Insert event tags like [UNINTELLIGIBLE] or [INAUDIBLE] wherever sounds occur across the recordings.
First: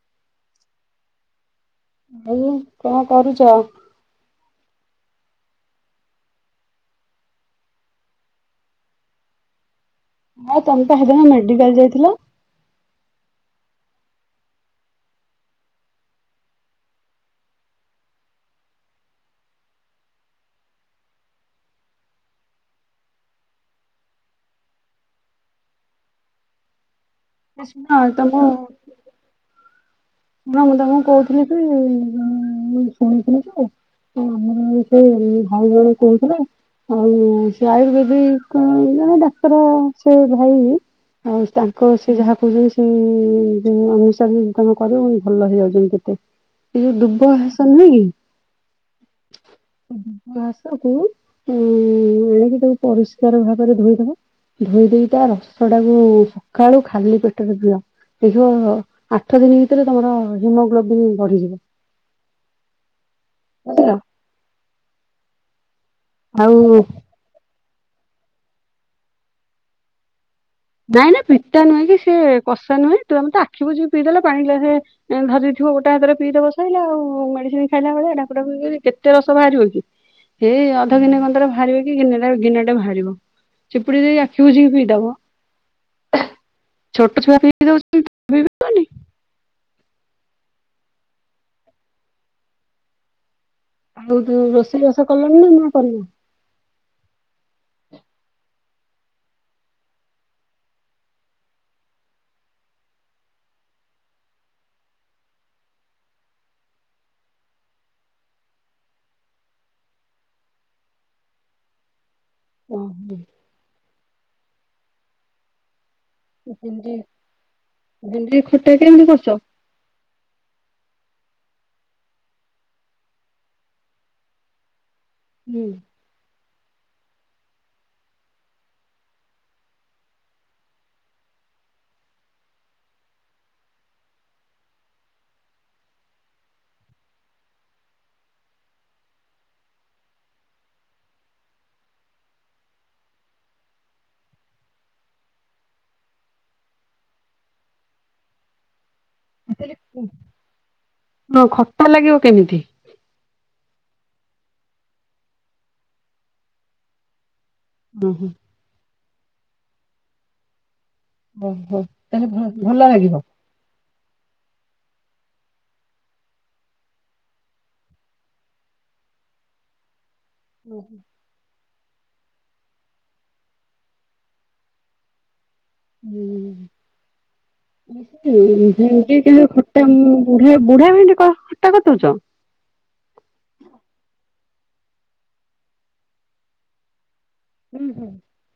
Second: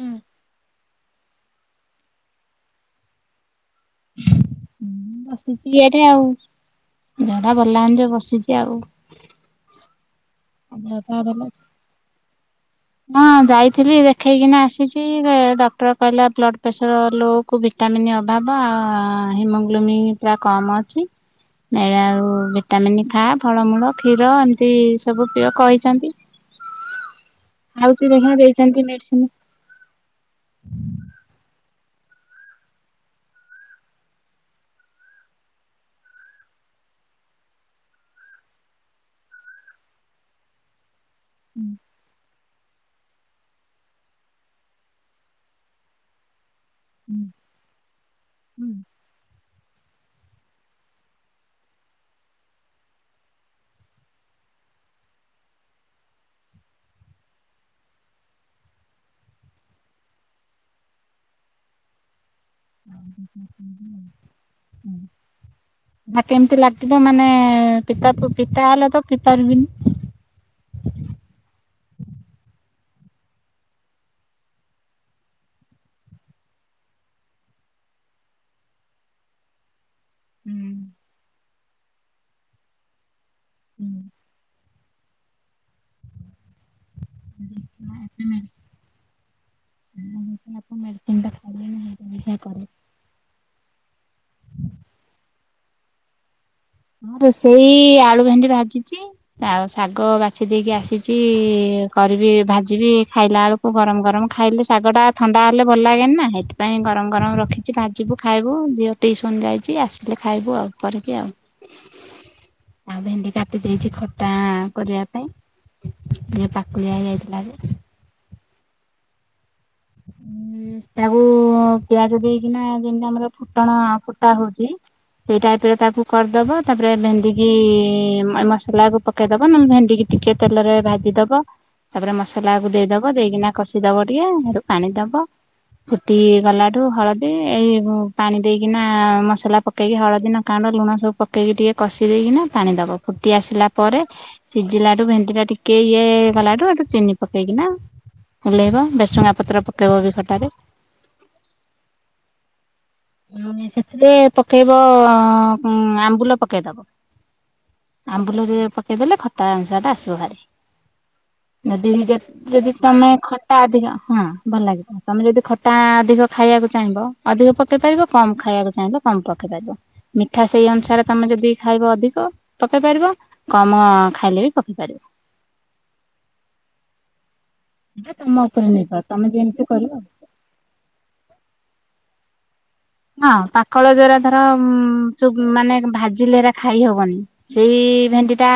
ହୁଁ। ଭାଇ କଣ କରୁଛ? ବସିଚି ଇଆଡ଼େ ଆଉ, ଦେହଟା ଭଲ ଲାଗୁନି ଜେ ବସିଚି ଆଉ। ହଁ ତମେ ପା ଦେହ ହେଦିନ ଭଲ ଅଛି? ମେଡିକାଲ ଯାଇଥିଲ? ହଁ ଯାଇଥିଲି ଦେଖେଇକିନା ଆସିଚି ଯେ ଡ଼କ୍ଟର କହିଲା ବ୍ଲଡ଼ ପ୍ରେସର ଲୋ କୁ ଭିଟାମିନ ଅଭାବ ଆ ହିମୋଗ୍ଲୋମି ପୁରା କମ ଅଛି ଏରା ଆଉ ଭିଟାମିନ୍ ଖା ଫଳମୂଳ କ୍ଷୀର ଏମିତି ସବୁ ପିଅ କହିଛନ୍ତି। ଏ ଶୁଣ ଖାଉଚି ତମ ଦେଖିଆ ଦେଇଚନ୍ତି ମେଡିସିନ। ଉଁ ହୁଁ ଶୁଣିଥିଲି ଯେ ସେ ଆମର ଭାଇ ଜଣେ କହୁଥିଲେ ଆଉ ସେ ଆୟୁର୍ବେଦିକ ଜଣେ ଡାକ୍ତର ସେ ଭାଇ। ଆଉ ତାଙ୍କ ସେ ଯାହା କହୁଚନ୍ତି ସେ ଯୋଉ ଅନୁସାରେ ତମ କରିବବୁକି ଭଲ ହେଇଯାଉଛନ୍ତି କେତେ। ଏଇ ଯୋଉ ଦୁବ ଘାସ ନୁହେଁ କି ଘାସକୁୁ ଉ ଆଣିକି ତାକୁ ପରିଷ୍କାର ଭାବରେ ଧୋଇଦବ ଧୋଇ ଦେଇେଇ ତା ରସ ଟାକୁ ସଖାଳୁ ଖାଲି ପେଟରେ ପିଅ ଦେଖିବ ଆଠ ଦିନି ଭି ଏଥିରେ ତମର ହିମୋଗ୍ଲୋବିନ୍ ବଢିଯିବ। [UNINTELLIGIBLE] ବୁଝିଲ। ଆଉ କେମିତି ଲାକିବ ମାନେ ପିତାପ ପିତା ହେଲେ ତ ପିତାରବିନ ନାଇଁ ନାଇ ପିତା ନୁହେଁ କି ସେ କଷା ନୁହେଁ ତୁମେତ ଆଖିିବୁଯିକି ପିଇଦେଲେ ପାଣି ଗ୍ଲାସେ ଧରିଥିବ ଗୋଟେ ହାତରେ ପିଇଦବ ସଇିଲଲା ଆଉ ମେଡିସିନ ଖାଇଲା ବେଳେ ଢାକୁଢାକୁ କିରି କେତେ ରସ ବାହାରିବକି। ଏଇ ଅଧ ଦିନ କନ୍ଦରେ ଭା ବାହାରିବକି ଗିନାଟେ ଗିନଟା ବାହାରିବ। ହୁଁ ଚିପୁଡ଼ି ଦେଇ ଆଖି ବୁଜିକି ପି ଦବ। ଛୋଟ ଛୁଆ ପିଇ ଦଉଚନ୍ତି ତମେ ହୁଁ। ପିଇ ପାରିବନି। [UNINTELLIGIBLE] ଆଉ ତୁ ରୋଷେଇବାଷ କଲୁଣି ନା ନା କରିନୁ। ହଁ ରୋଷେଇ ଆଳୁ ଭେଣ୍ଡି ଭାଜିଚି ଆଉ ଶାଗ ବାଛି ଦେଇକି ଆସିଚି କରିବି ଭାଜିବି ଖାଇଲା ଆଳୁକୁ ଗରମ ଗରମ ଖାଇଲେ ଶାଗ ଟା ଥଣ୍ଡା ହେଲେ ଭଲ ଲାଗେନି ନା ହେଇଥିପାଇଁ ଗରମ ଗରମ ରଖିଛି ଭାଜିବୁ ଖାଇବୁ ଝିଅ ଟିସନ ଯାଇଚି ଆସିଲେ ଖାଇବୁ ଆଉ କରିକି ଆଉ। ଆଉ ଭେଣ୍ଡି କାଟି ଦେଇେଇଚି ଖ। ଟା କରିବା ପାଇଁ। ଝିଅ ଭେଣ୍ଡି ପାକୁଳିଆ ହେଇଯାଇଥିଲା ଯେ ଭେଣ୍ଡି ଖ [UNINTELLIGIBLE] କରୁଚ। ତାକୁ ପିଆଜ ଦେଇକିନା ଯେମିତି ଆମର ଫୁଟଣ ଫୁଟା ହଉଚି ସେଇ ହୁଁ ଟାଇପ ମୁଁ ରେ ତାକୁ କରିଦବ ତାପରେ ଭେଣ୍ଡି କି ମା ମସଲାକୁ ପକେଇ ଦବା ନହେଲେ ଭେଣ୍ଡିିକି ଟିକେ ତେଲରେ ଭାଜି ଦବା ତାପରେ ମସଲାକୁ ଦେଇଦବ ଦେଇକିନା କଷିଦବ ଟିକେ ହେଟୁ ପାଣି ଦବ ଫୁଟି ଗଲାଠୁ ହଳଦୀ ଏଇ ପାଣି ଦେଇକିନା ମସଲା ପକେଇକି ହଳଦୀ ନଙ୍କାଗୁଣ୍ଡ ଲୁଣ ସବୁ ପକେଇକି ଟିକେ କଷି ଦେଇକିନା ପାଣି ଦବ ଫୁଟି ଆସିଲା ପରେ ସିଝିଲାଠୁ ଭେଣ୍ଡି ଟା ଟିକେ ଇଏ ଗଲାଠୁ ହେଟୁ ଚିନି ପକେଇକିନା ଓଲ୍ହେଇବ ଭେସୁଙ୍ଗା ପତ୍ର ପକେଇବ ବି ଖଟାରେ ହଁ ଖଟା ଲାଗିବ କେମିତି। ମିଳୁନି ସେଥିରେ ପକେଇବ କ ଆମ୍ବୁଲ ପକେଇଦବ। ଓହୋ ଆମ୍ବୁଲ ଯେବେ ପକେଇଦେଲେ ଖ ତା ଅନୁସାଟା ଆସୁ ଭାରି। ଓହୋ ଯଦି ତାହେଲେ ଭ- ଯଦି ଭଲ ତମେ ଲାଗିବ। ହୁଁ, ଖଟା ଅଧିକ ହଁ ଭଲଲାଗିବ ତମେ ଯଦି ଖଟା ଅଧିକ ଖାଇବାକୁ ଚାହିଁବ ଅଧିକ ପକେଇପାରିବ କମ୍ ଖାଇବାକୁ ଚାହିଁଲେ କମ୍ ପକେଇପାରିବ ମିଠା ସେଇ ଅନୁସାରେ ତମେ ଯଦି ଖାଇବ ଅଧିକ ପକେଇ ପାରିବ କମ୍ ଖାଇଲେ ବି ପକେଇ ପାରିବ ଏଇଟା ହଁ ତମ ଉପରେ ନିର୍ଭର ତମେ ଭେଣ୍ଡିଟିର ଯେମିତି ଖଟା କରିବ। ବୁଢା, ବୁଢ଼ା ଭେଣ୍ଡି ଖ-ଖଟା କରିଦେଉଛ? ହଁ ପାକଳ ଯୋଉଗୁରା ଧର ଯୋଉ ମାନେ ଭାଜିଲେ ହେରା ଖାଇହବନି। ସେଇ ହୁଁ ହୁଁ ଭେଣ୍ଡିଟା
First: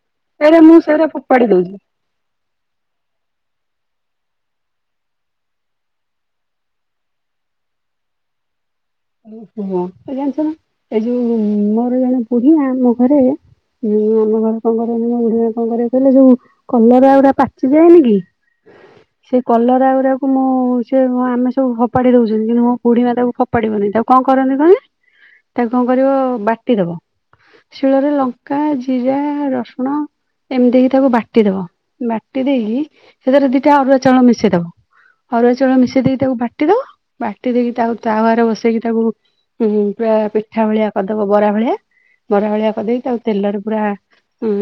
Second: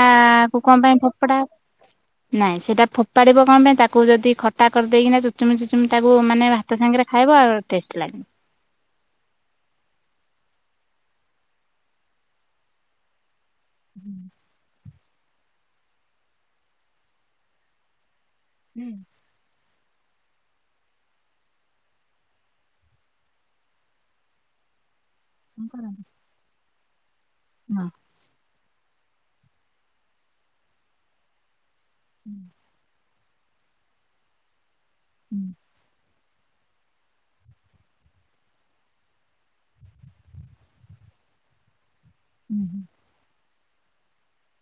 ଏଇଟା କୁ ମୁଁ କଣ ପାଇଁ ସେଇଟା ଫୋପଡା, ଫୋପାଡି ଦଉଛି ନାଇଁ ସେଇଟା ଫୋପାଡିବ କଣ ପାଇଁ ତା ତାକୁ ଯଦି ଖଟା କରିଦେଇକିନା ଚୁଚୁମି ଚୁଚୁମି ତାକୁ ମାନେ ଭାତ ସାଙ୍ଗରେ ଖାଇବ ଆଉରି ଟେଷ୍ଟ ଲାଗିବ। ହଁ ଜାଣିଛନା ଏଯୋଉ ମୋର ଜଣେ ବୁଢୀମା ମୋ ଘରେ ହୁଁ ଆମ ଘରେ କଣ କହି ବୁଢା କଣ କରିବ କହିଲ, ଯୋଉ କଲରା ଗୁଡା ପାଚିଯାଇନିକି ସେ କଲର କଲରା ଗୁଡାକୁ ମୋ ସେ ଆମେ ସବୁ ଫୋପାଡି ଦଉଛନ୍ତି, କିନ୍ତୁ ମୋ ବୁଢୀ ମା ତାକୁ ଫୋପ ଫୋପାଡିବନି, ତାକୁ କଣ କରନ୍ତି କୁହନି। ତାକୁ କଣ କରିବ ବାଟ ଟିଦବ। ଶିଳରେ ଲଙ୍କ ଲଙ୍କା, ଜିରା, ରସୁଣ ଏମିତି ଦେଇକି ତାକୁ ବାଟିଦବ। ବାଟି ଦେଇକି ସେଥିରେ ଦିଟା ଅରୁଆ ଚାଉଳ ମିସେଇଦବ। ଅରୁଆ ଚାଉଳ ମିଶେଇଦେଇ ତାକୁ ବାଟ ବାଟିଦବ ବାଟିଦେଇକି ତାକୁ ତା ବସେଇକି ତାକୁ ପୁରା ପିଠା ଭଳିଆ କରିଦବ ବରା ଭଳିଆ। ବରା ଭଳିଆ କରିଦେଇିକି ତାକୁ ତେଲରେ ପୁରା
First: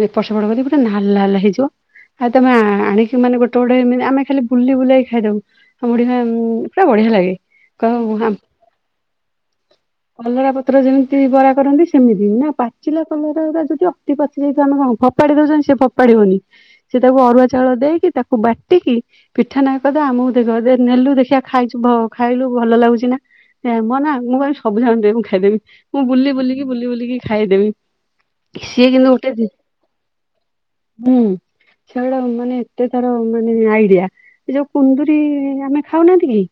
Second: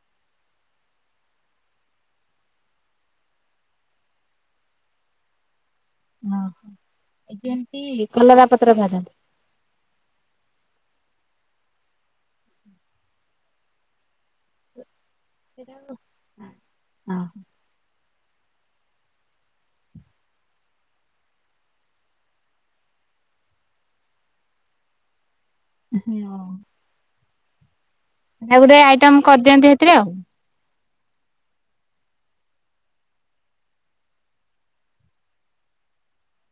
ଏପଟ ସେପଟ କରି ପୁରା ନାଲ ଲାଲ ହେଇଯିବ, ଆଉ ତମେ ଆଣିକି ମାନେ ଗୋଟେ ଗୋଟେ ଏମତି ଆମେ ଖାଲି ବୁଲି ବୁଲେଇକି ଖାଇଦବୁ। ହଁ ବୁଢୀମା, ପୁରା ବଢିଆ ଲାଗେ, କ ହଁ କଲରା ପତ୍ର ଭାଜନ୍ତି। ପତ୍ର ଯେମିତି ବରା କରନ୍ତି, ସେମିତି ନା ପାଚିଲା କଲରା ଗୁରା ଯଦି ଅତି ପାଚି ଯାଇଥିବ, ଆମେ କଣ ଫୋପାଡି ଦଉଛନ୍ତି, ସେ ଫୋପାଡିବନି, ସେ ତାକୁ ଆଉ ଅରୁଆ ଚାଉଳ ଦେଇକି ତାକୁ ବାଟିକି ପିଠା ନା କହିଦବ ଆମକୁ ଦେଇଦବ, ନେଲୁ ଦେଖିଆ ଖାଇଛୁ ବ ଖାଇଲୁ ଭଲ ଲାଗୁଛି ନା? ଏମନା ମୁଁ କହିବି, ସବୁଯାଙ୍କ ଦେ ମୁଁ ଖାଇଦେବି। ମୁଁ ବୁଲି ବୁଲିକି ବୁଲି ବୁଲିକି ଖାଇଦେବି। ଆଉ ଗୋଟେ ସିଏ କିନ୍ତୁ ଆଇଟମ୍ ଗୋଟେ ଜି କରିଦିଅନ୍ତି ସେଥିରେ ଆଉ। ହୁଁ ସେଇଆଡ ମାନେ ଏତେ ତାର ମାନେ ଆଇଡିଆ, ଯୋଉ କୁନ୍ଦୁରି ଆମେ ଖାଉନାହାନ୍ତି କି?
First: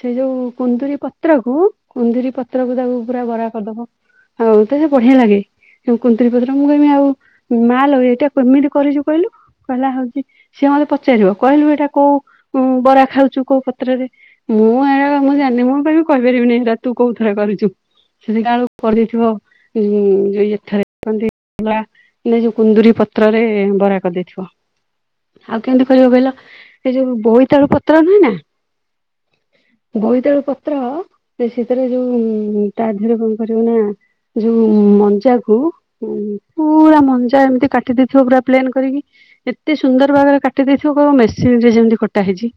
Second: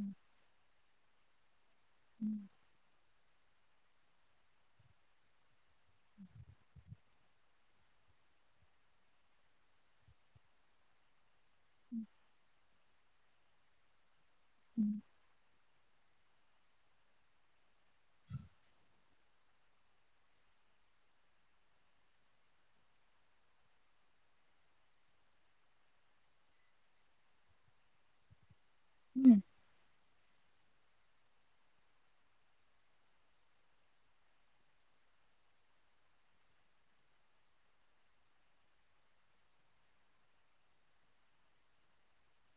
ସେ ଯୋଉ କୁନ୍ଦୁରି। ପତ୍ରକୁ। କୁନ୍ଦୁୁରି ପତ୍ରକୁ ତାକୁ ପୁରା ବରା କରିଦବ ଆଉ ତ ସେ ବଢିଆ ଲାଗେ କୁନ୍ଦୁରି ପତ୍ର। ମୁଁ କହିବି ଆଉ ମା ଲୋ ଏଇଟା କେମିତି କରିଛୁ କହିଲୁ କହିଲା ହଉଛି ସିଏ ମତେ ପଚାରିବ। କହିଲୁ ଏଇଟା କୋଉ ଉଁ ବରା ଖାଇଛୁ କୋଉ ପତ୍ରରେ ମୁଁ ଏରା ମୁଁ ଜାଣିନି ମ କହିପାରିବିନି ଏରା ତୁ କୋଉ ଥରେ କରିଛୁ। ସେ ଦେଖିଲା ବଳକୁ କରିଦେଇଥିବ ଯଉ ଏଥରେ ଯୋଉ କୁନ୍ଦୁରି ପତ୍ରରେ ବରା କରିଦେଇଥିବ। ଆଉ କେମିତି କରିବ କହିଲ ଏ ଯୋଉ ବୋଇତାଳୁ ପତ୍ର ନୁହେ ନା ହୁଁ ବୋଇତାଳୁ ପତ୍ର ସେଥିରେ ଯୋଉ-ଉ-ଉ-ଉ ତା ଦେହରେ କଣ କରିବ ନା ଯୋଉ ମଞ୍ଜା କୁ ଉ ପୁରା ମଞ୍ଜା ଏମିତି କାଟି ଦେଇଥିବ ପୁରା ପ୍ଲେନ କରିକି। ଏତେ ସୁନ୍ଦର ଭାବରେ କାଟି ଦେଇଥିବ କ ମେସିନ ରେ ଯେମତି କଟା ହେଇଛି।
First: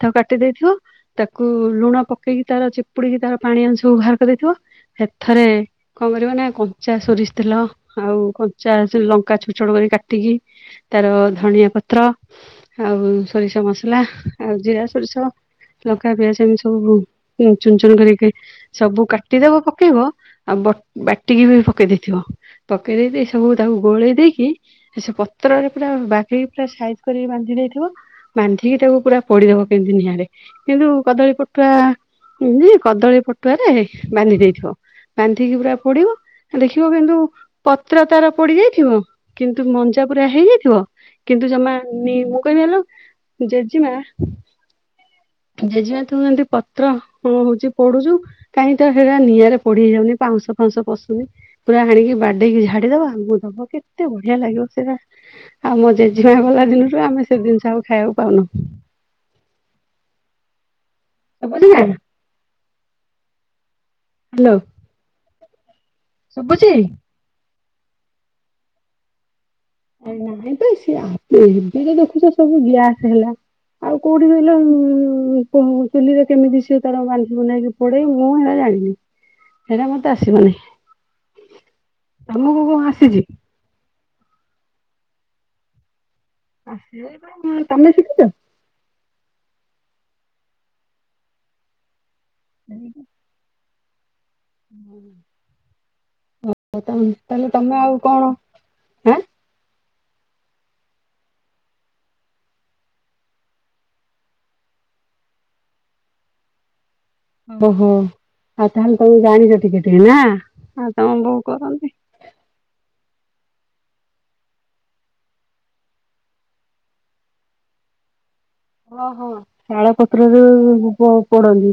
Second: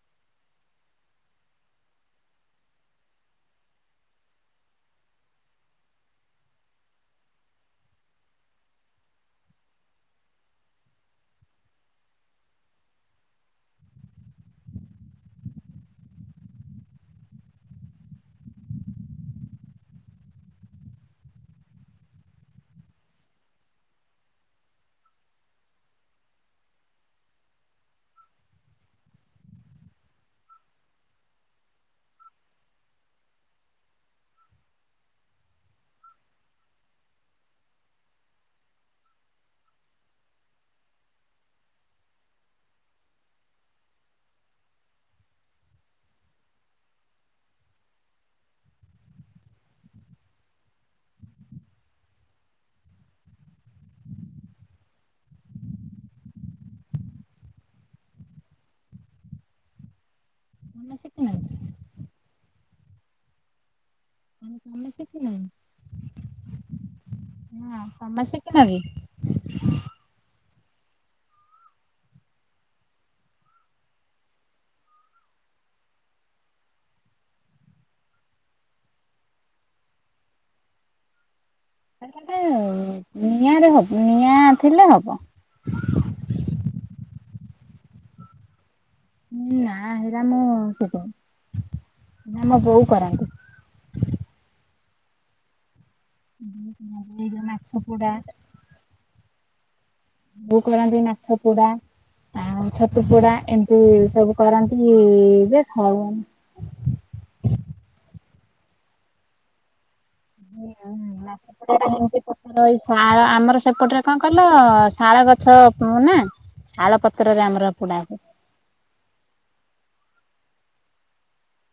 ତାକୁ କାଟି ଦେଇଥିବ ତାକୁ ଲୁଣ ପ ପକେଇକି ତାର ଚିପୁଡ଼ିକି ତାର ପାଣି ଅଂଶକୁ ବାହାର କରିଦେଇଥିବ। ସେଥିରେ କଣ କରିବ ନା କଞ୍ଚା ସୋରିଷ ତେଲ, ଆଉ କଞ୍ଚା ସ ଲଙ୍କା ଛୋଟ ଛୋଟ କରି କାଟିକି, ତାର ଧଣିଆ ପତ୍ର, ଆଉ ସୋରିଷ ମସଲା, ଆଉ ଜିରା, ସୋରିଷ, ଲଙ୍କା, ପିଆଜ ଏମିତି ସବୁ ଚୁନ ଚୁନ କରିକି ସବୁ କାଟିଦବ ପକେଇବ ଆଉ ବଟ୍ ବାଟିକି ବି ପକେଇ ଦେଇଥିବ। ପକେଇ ଦେଇକି ସବୁ ତାକୁ ଗୋଳେଇ ଦେଇକି ସେ ପତ୍ରରେ ପୁରା ବାଗେଇ ପା ସାଇଜ କରି ବାନ୍ଧି ଦେଇଥିବ। ବାନ୍ଧିକି ତାକୁ ପୁରା ପୋଡିଦବ କେମତି ନିଆଁରେ କିନ୍ତୁ କଦଳୀ ପଟୁଆ-ଆ-ଆ ଏମିତି କଦଳୀ ପଟୁଆରେ ବାନ୍ଧି ଦେଇଥିବ। ବାନ୍ଧିକି ପୁରା ପୋଡିବ ଦେଖିବ କିନ୍ତୁ ପତ୍ର ତାର ପୋଡି ଯାଇଥିବ, କିନ୍ତୁ ମଞ୍ଜା ପୁରା ହେଇଯାଇଥିବ, କିନ୍ତୁ ଜମା ନି, ମୁଁ କହିବି ଆଲୋ ଜେଜେମା ଜେଜେମା ତୁ ଏମିତି ପ ପତ୍ର ହ ହଉଛି ପଡୁଛୁ କାହିଁକି ତ ସେଇଟା ନିଆଁରେ ପଡିି ହେଇଯାଉନି ପାଉଁଶ ଫାଉଁଶ ପଶୁନି ପୁରା ଆଣିକି ବାଡେଇକି ଝାଡି ଦବ ଆମକୁ ଦବ କେତେ ବଢିଆ ଲାଗିବ ସେଇଟା। ଆମ ଜେଜେମା ଗଲା ଦିନରୁୁ ଆମେ ସେ ଜିନିଷ ଆଉ ଖାଇବାକୁ ପାଉନୁ। ମ ସେ ବୁଝିଲାନା [UNINTELLIGIBLE] ଶୁଭୁଛି? ହଁ ସମ [UNINTELLIGIBLE] ନାଇଁ ତ-ସ ଏବେ ତ [UNINTELLIGIBLE] ଏମିତି ସବୁ ଗ୍ୟାସ ହେଲା ଆଉ କୋଉଠି କହିଲ-ଅ-ଅ-ଅ-ଅ ଚୁଲିରେ କେମିତି ସେ ତାର ବାନ୍ଧିବ ନେଇକି ଥୋଇଦେବି ମୁଁ ଏଇଟା ଜାଣିନି ସେଇଟା ମତେ ଆସିବନି। ସେ ତମକୁ କଣ ଆସିଛି ଗୋଟେ-ଏ-ଏ-ଏ ନିଆଁରେ ହବ। ନିଆଁ ଥିଲେ ହବ। ତମେ ଶିଖିଛ? ହୁଁ ନା ହେଇରା ମୁଁ ଶିଖିନି। ନା ମୋ ବୋଉ କରନ୍ତି। ହୁଁ। ତାହଲେ ଏଇ ଯୋଉ ତାହେଲେ ମାଛ ତମେ ଆଉ ପୋଡା କଣ ଆ ବୋଉ କରନ୍ତି ମାଛ ପୋଡା, ଆଉ ଛତୁ ପୋଡା ଏମିତି-ଇ-ଇ-ଇ ସବୁ କରନ୍ତି-ଇ-ଇ-ଇ ଯେ ଖାଉ। ଓହୋ ଆଉ ତାହେଲେ ତମେ ଜାଣିଛ ଟିକେ? ନା ଆଉ ତମ ମାଛ ବୋଉ ପୋଡାଟା କରନ୍ତି। ଏମିତି ପତ୍ର ଏଇ ଶାଳ ଆମର ସେପଟରେ କଣ କହିଲ-ଅ-ଅ ଶାଳ ଗଛ ନା, ଶାଳ ପତ୍ରରେ ଆମର ପୋଡା ହୁଏ। ଓହୋ ଶାଳ ପତ୍ରରେ-ଏ-ଏ ଏ ପୋଡନ୍ତି।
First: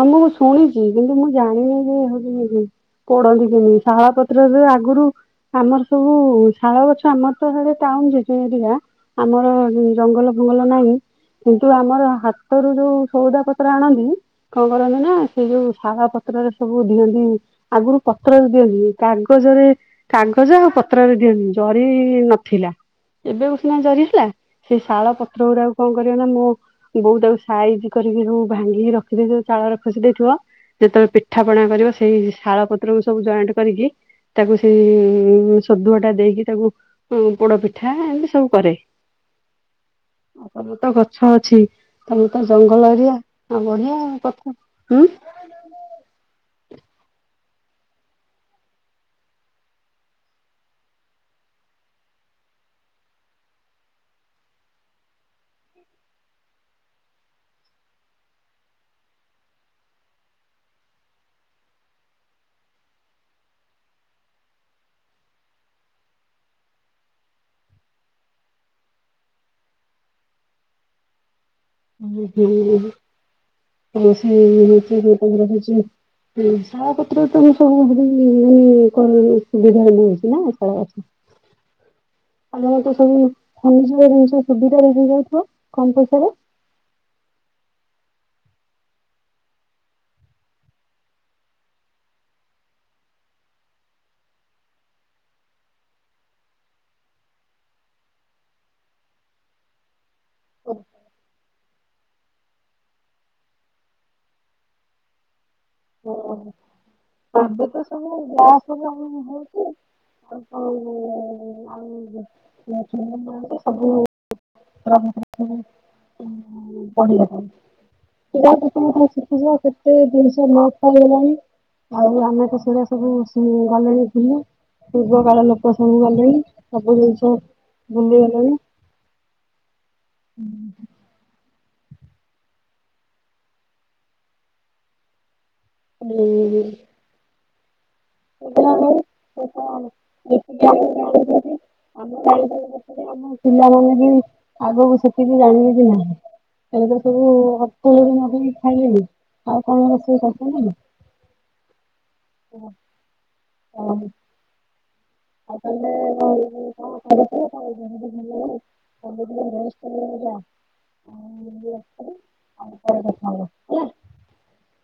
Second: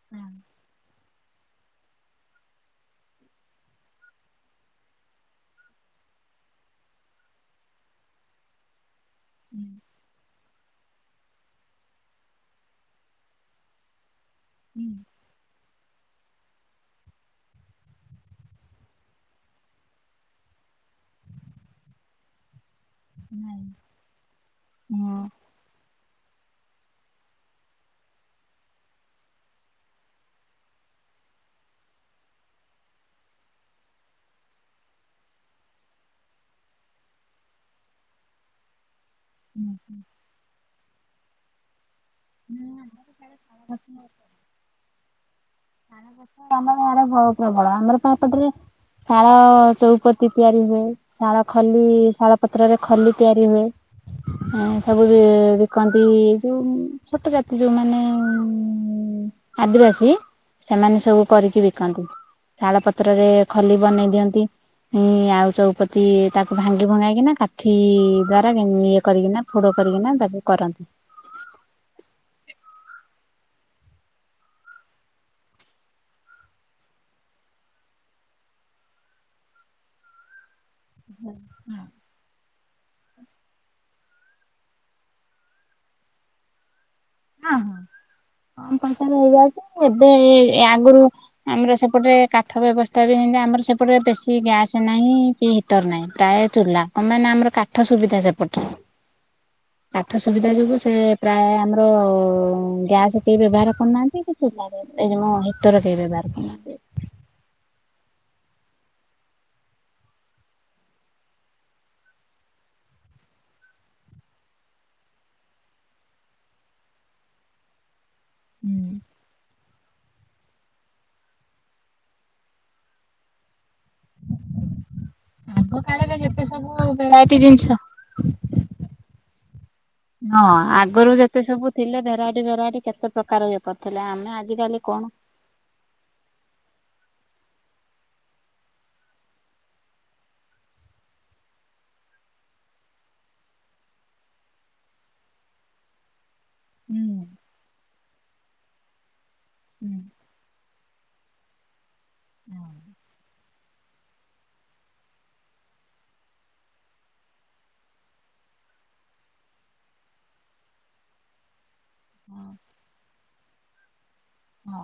ହଁ ମୁଁଁ ଶୁଣିଛି। କିନ୍ତୁ ମୁଁ ଜାଣିନି ଯେ ହଉମ ପଢନ୍ତି କେମିତି ଶାଳ ପତ୍ରରେ ଆଗରୁ ଆମର ସବୁ-ଉ-ଉ ଶାଳ ଗଛ ଆମର ତ ସିଆଡେ ଟାଉନ୍ [UNINTELLIGIBLE] ଆମର ଜଙ୍ଗଲ ଭଲ ନାହିଁ କିନ୍ତୁ ଆମର ହାତରୁ ଯୋଉ ସଉଦା ପତ୍ର ଆଣନ୍ତି କଣ କରନ୍ତି ନା ସେ ଯୋଉ ଖାଇବା ପତ୍ରରେ ସବୁ ଦିଅନ୍ତି। ଆଗରୁ ପତ୍ରରେ ଦିଅନ୍ତି କାଗଜରେ କାଗଜ ଆଉ ପତ୍ରରେ ଦିଅନ୍ତି ଜରି-ଇ-ଇ-ଇ ନଥିଲା। ଏବେ କୁ ସିନା ଜରି ହେଲା। ସେଇ ଶାଳ ହଁ ପତ୍ର ଗୁଡ଼ାକୁ କଣ କରିବ ନା ମୁଁ ବୋଉ ତାକୁ ସାଇଜ କରିକି ସବୁ ଭାଙ୍ଗିକି ରଖିଦେଇ ଚାଳରେ ଖୋସି ଦେଇଥିବ ଯେତେବେଳେ ପିଠା ପଣା କରିବ ସେଇ ଶାଳ ପତ୍ରକୁ ସବୁ ଜଏଣ୍ଟ କରିକି ତାକୁ ସେଇ ସଦୁଆ ଟା ଦେଇକି ତାକୁ ପୋଡ଼ ପିଠା ଏମିତି ସବୁ କରେ। ହୁଁ ହୁଁ। ସବୁତ ଗଛ ଅଛି। ତମର ତ [UNINTELLIGIBLE] ଜଙ୍ଗଲ ଏରିଆ ଆଉ ତଳ ବଢିଆ କଥା। ହୁଁ ଗଛ ଆମର ୟାଡେ ବୋହୁ ପ୍ରବଳ ଆମର ପାହାପଟରେ ଶାଳ ଚଉପତି ତିଆରି ହୁଏ ଶାଳ ଖଲି ଶାଳ ପତ୍ରରେ ଖଲି ତିଆରି ହୁଏ ସବୁ ବିକନ୍ତି ଯୋଉ ଛୋଟ ଜାତି ଯୋଉମାନେ ଆଦିବାସୀ ସେମାନେ ସବୁ କରିକି ବିକନ୍ତି ତାଳ ପତ୍ରରେ ଖଲି ବନେଇ ଦିଅନ୍ତିଁ ଆଉ ଚଉପତି ତାକୁ ଭାଙ୍ଗି ଭଙ୍ଗାଇକିନା କାଠି ଦ୍ଵାରା ଇଏ କରିକିନା ଫୋଡ କରିକିନା ତାକୁ କରନ୍ତି। [UNINTELLIGIBLE] ହଉଛି ଶଳାପତ୍ର ତ ସବୁ ଭ ମାନେ ସୁବିଧା ମିଳଉଛି ନା [UNINTELLIGIBLE] ତ ଖନିଜ ଜିନିଷ ସୁବିଧାରେ ହେଯାଉଥିବ କମ୍ ପଇସାରେ ହଁ ହଁ କମ୍ ପଇସାରେ ହେଇଯାଉଛି ଏବେ ଆଗରୁ ଆମର ସେପଟରେ କାଠ ବ୍ୟବସ୍ଥା ବି ଆମର ସେପଟରେ ବେଶୀ ଗ୍ୟାସ ନାହିଁ କି ହିଟର ନାହିଁ ପ୍ରାୟ ଚୂଲା କଣ ମାନେ ଆମର କାଠ ସୁବିଧା ସେପଟେ କାଠ ସୁବିଧା ଯୋଗୁ ସେ ପ୍ରାୟ ଆମ ଗ୍ୟାସ୍ ଟିକେ କବ୍ୟବହାର କରୁନାହାନ୍ତି କି ଚୂଲା ରେ ଏ ଯୋ ମୁଁ ହିଟର କେହି ବ୍ୟବହାର ହଁ କରୁନାହାନ୍ତି ଏବେ ଏବେ ତ ସବୁ ଗ୍ୟାସ ସବୁ ଆମ ହଉଛି ଆଉ ସବ ଆ ସବୁ [UNINTELLIGIBLE] ବଢିବା [UNINTELLIGIBLE] ସେ ଦିନ ନୋ ଆଉ ଆମେ ତ ସେଗୁଡା ସବୁ ସେମି ଭଲରେ ଥିଲେ ପୂର୍ବକାଳ ଲୋକ ଆଗ ସବୁ କାଳରେ ଗଲେଣି ଯେତେ ସବୁ ଜିନିଷ ଭେରାଇଟି ଭୁଲି ଗଲେଣି। ହଁ ଆଗରୁ ଯେତେ ସବୁ ଥିଲେ ଭେରାଇଟି ଭେରାଇଟି କେତେ ପ୍ରକାର ଇଏ କରିୁଥିଲେ ଆମେ ଆଜିକାଲି କଣ? ହୁଁ ହୁଁ। କେ ଜାଣି ଆମ ଆମ ପିଲାମାନେ ବି ଆଗକୁ ସେତିକି ଜାଣିବେ କି ନାହିଁ ହେଲେ ତ ସବୁ ହୋଟେଲରୁ ମଗେଇକି ଖାଇଲେଣି ଆଉ କଣ ରଷେଇସ ହଁ ହଁ। [UNINTELLIGIBLE] ଆଉ ପରେ କଥା ହବା ହେଲା। ହଁ।